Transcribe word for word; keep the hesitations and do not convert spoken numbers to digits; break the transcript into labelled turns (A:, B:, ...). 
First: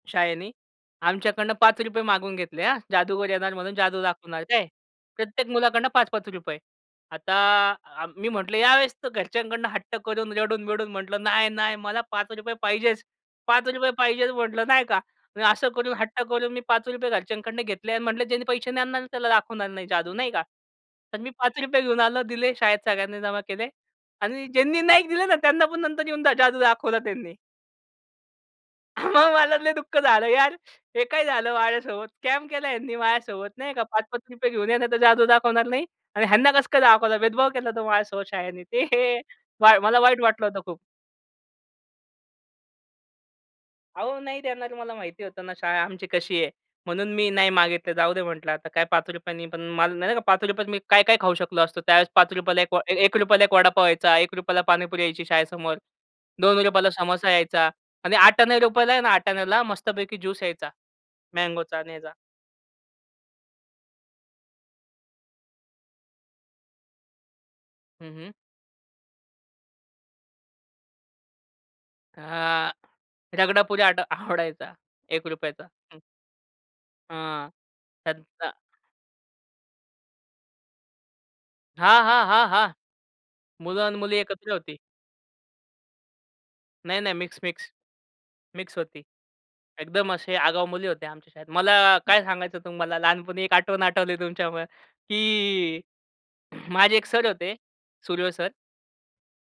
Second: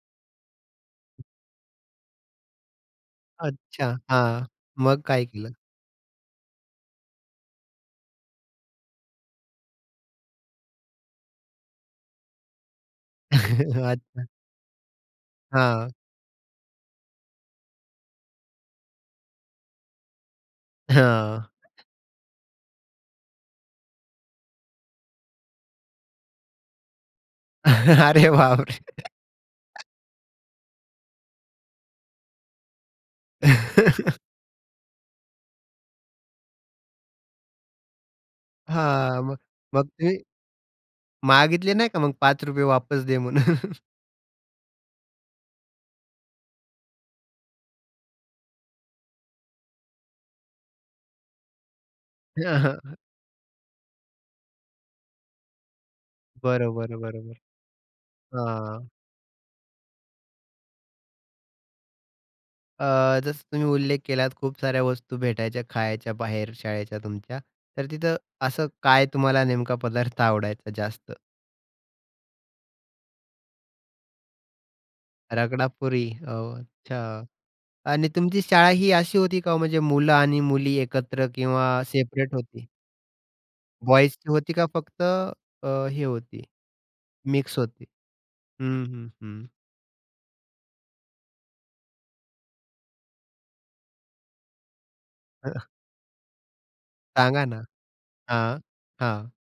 A: शाळेने, आमच्याकडनं पाच रुपये मागवून घेतले हा, जादूगर येणार म्हणून
B: अच्छा!
A: जादू दाखवणार
B: हां,
A: आहे काय?
B: मग काय
A: प्रत्येक
B: केलं?
A: मुलाकडनं पाच पाच रुपये आता अ, मी म्हटलं यावेळेस तर घरच्यांकडनं हट्ट करून रडून-बिडून म्हटलं, "नाही-नाही मला पाच रुपये पाहिजेच. पाच रुपये
B: अच्छा.
A: पाहिजे" म्हटलं नाही का? मी असं
B: हां.
A: करून हट्ट करून मी पाच रुपये घरच्यांकडनं घेतले अन् म्हटलं, "ज्यांनी पैसे नाही आणणार त्याला दाखवणार नाही जादू." नाही का? तर मी
B: हां.
A: पाच रुपये घेऊन आलं दिले शाळेत सगळ्यांनी जमा केले आणि ज्यांनी नाही दिलं ना त्यांना पण नंतर येऊन द जादू दाखवला त्यांनी.
B: अरे बापरे!
A: हां, मग मला तर लय दुःख झालं यार! हे काय झालं माझ्यासोबत? स्कॅम केला ह्यांनी माझ्यासोबत. नाही का? पाच, पाच पाच रुपये घेऊन या नाहीतर जादू दाखवणार नाही आणि ह्यांना कसं काय दाखवलं? भेदभाव केला होता माझ्यासोबत शाळनी, ते हे
B: हां, मग
A: वाई
B: मग
A: मला
B: ते
A: वाईट वाटलं होतं खूप.
B: मागितले नाही का मग? पाच रुपये वापस दे म्हणून.
A: अहो, नाही देणार मला माहिती होतं ना, शाळा आमची कशी आहे? म्हणून मी नाही मागितलं, जाऊदे म्हटलं आता काय पाच रुपयां नी पण मला नाही का, पाच रुपया त मी काय-काय खाऊ शकलो असतो? त्यावेळेस पाच
B: हे,
A: रुपया ला
B: हं,
A: एक व ए
B: हं.
A: एक रुपया ला एक वडापाव यायचा, एक रुपया ला पाणीपुरी यायची शाळेसमोर. दोन रुपया ला
B: बरोबर,
A: समोसा
B: बरोबर,
A: यायचा आणि आठाण्या
B: हां.
A: रुपयाला, आहे ना, आठाण्याला मस्तपैकी ज्यूस यायचा. मँगोचा आणि ह्याचा.
B: अ, जसं तुम्ही उल्लेख केलात खूप साऱ्या वस्तू भेटायच्या खायच्या बाहेर शाळेच्या तुमच्या. तर
A: हं,
B: तिथं
A: हं.
B: असं काय तुम्हाला नेमका पदार्थ आवडायचा जास्त?
A: हां, रगडापुरी आट आवडायचा, एक रुपया चा, हं.
B: रगडापुरी ओह! अच्छा
A: हां,
B: आणि तुमची
A: त्यांना.
B: शाळा ही अशी होती का हो? म्हणजे मुलं आणि मुली एकत्र किंवा
A: हां, हां,
B: सेपरेट
A: हां,
B: होती?
A: हां. मुलं आणि
B: बॉयीज
A: मुली
B: ची
A: एकत्र
B: होती का?
A: होती.
B: फक्त अ, हे होती,
A: नाही-नाही, मिक्स
B: मिक्स
A: मिक्स,
B: होती?
A: मिक्स
B: हं,
A: होती.
B: हं, हं.
A: एकदम असे आगाऊ मुली होत्या आमच्या शाळेत. मला काय सांगायचं तुम्हाला? लहानपणी एक आठवण आठवली तुमच्यामुळे,
B: हं.
A: की माझे एक सर
B: सांगा
A: होते,
B: ना?
A: सुर्वे सर.
B: हां, हां.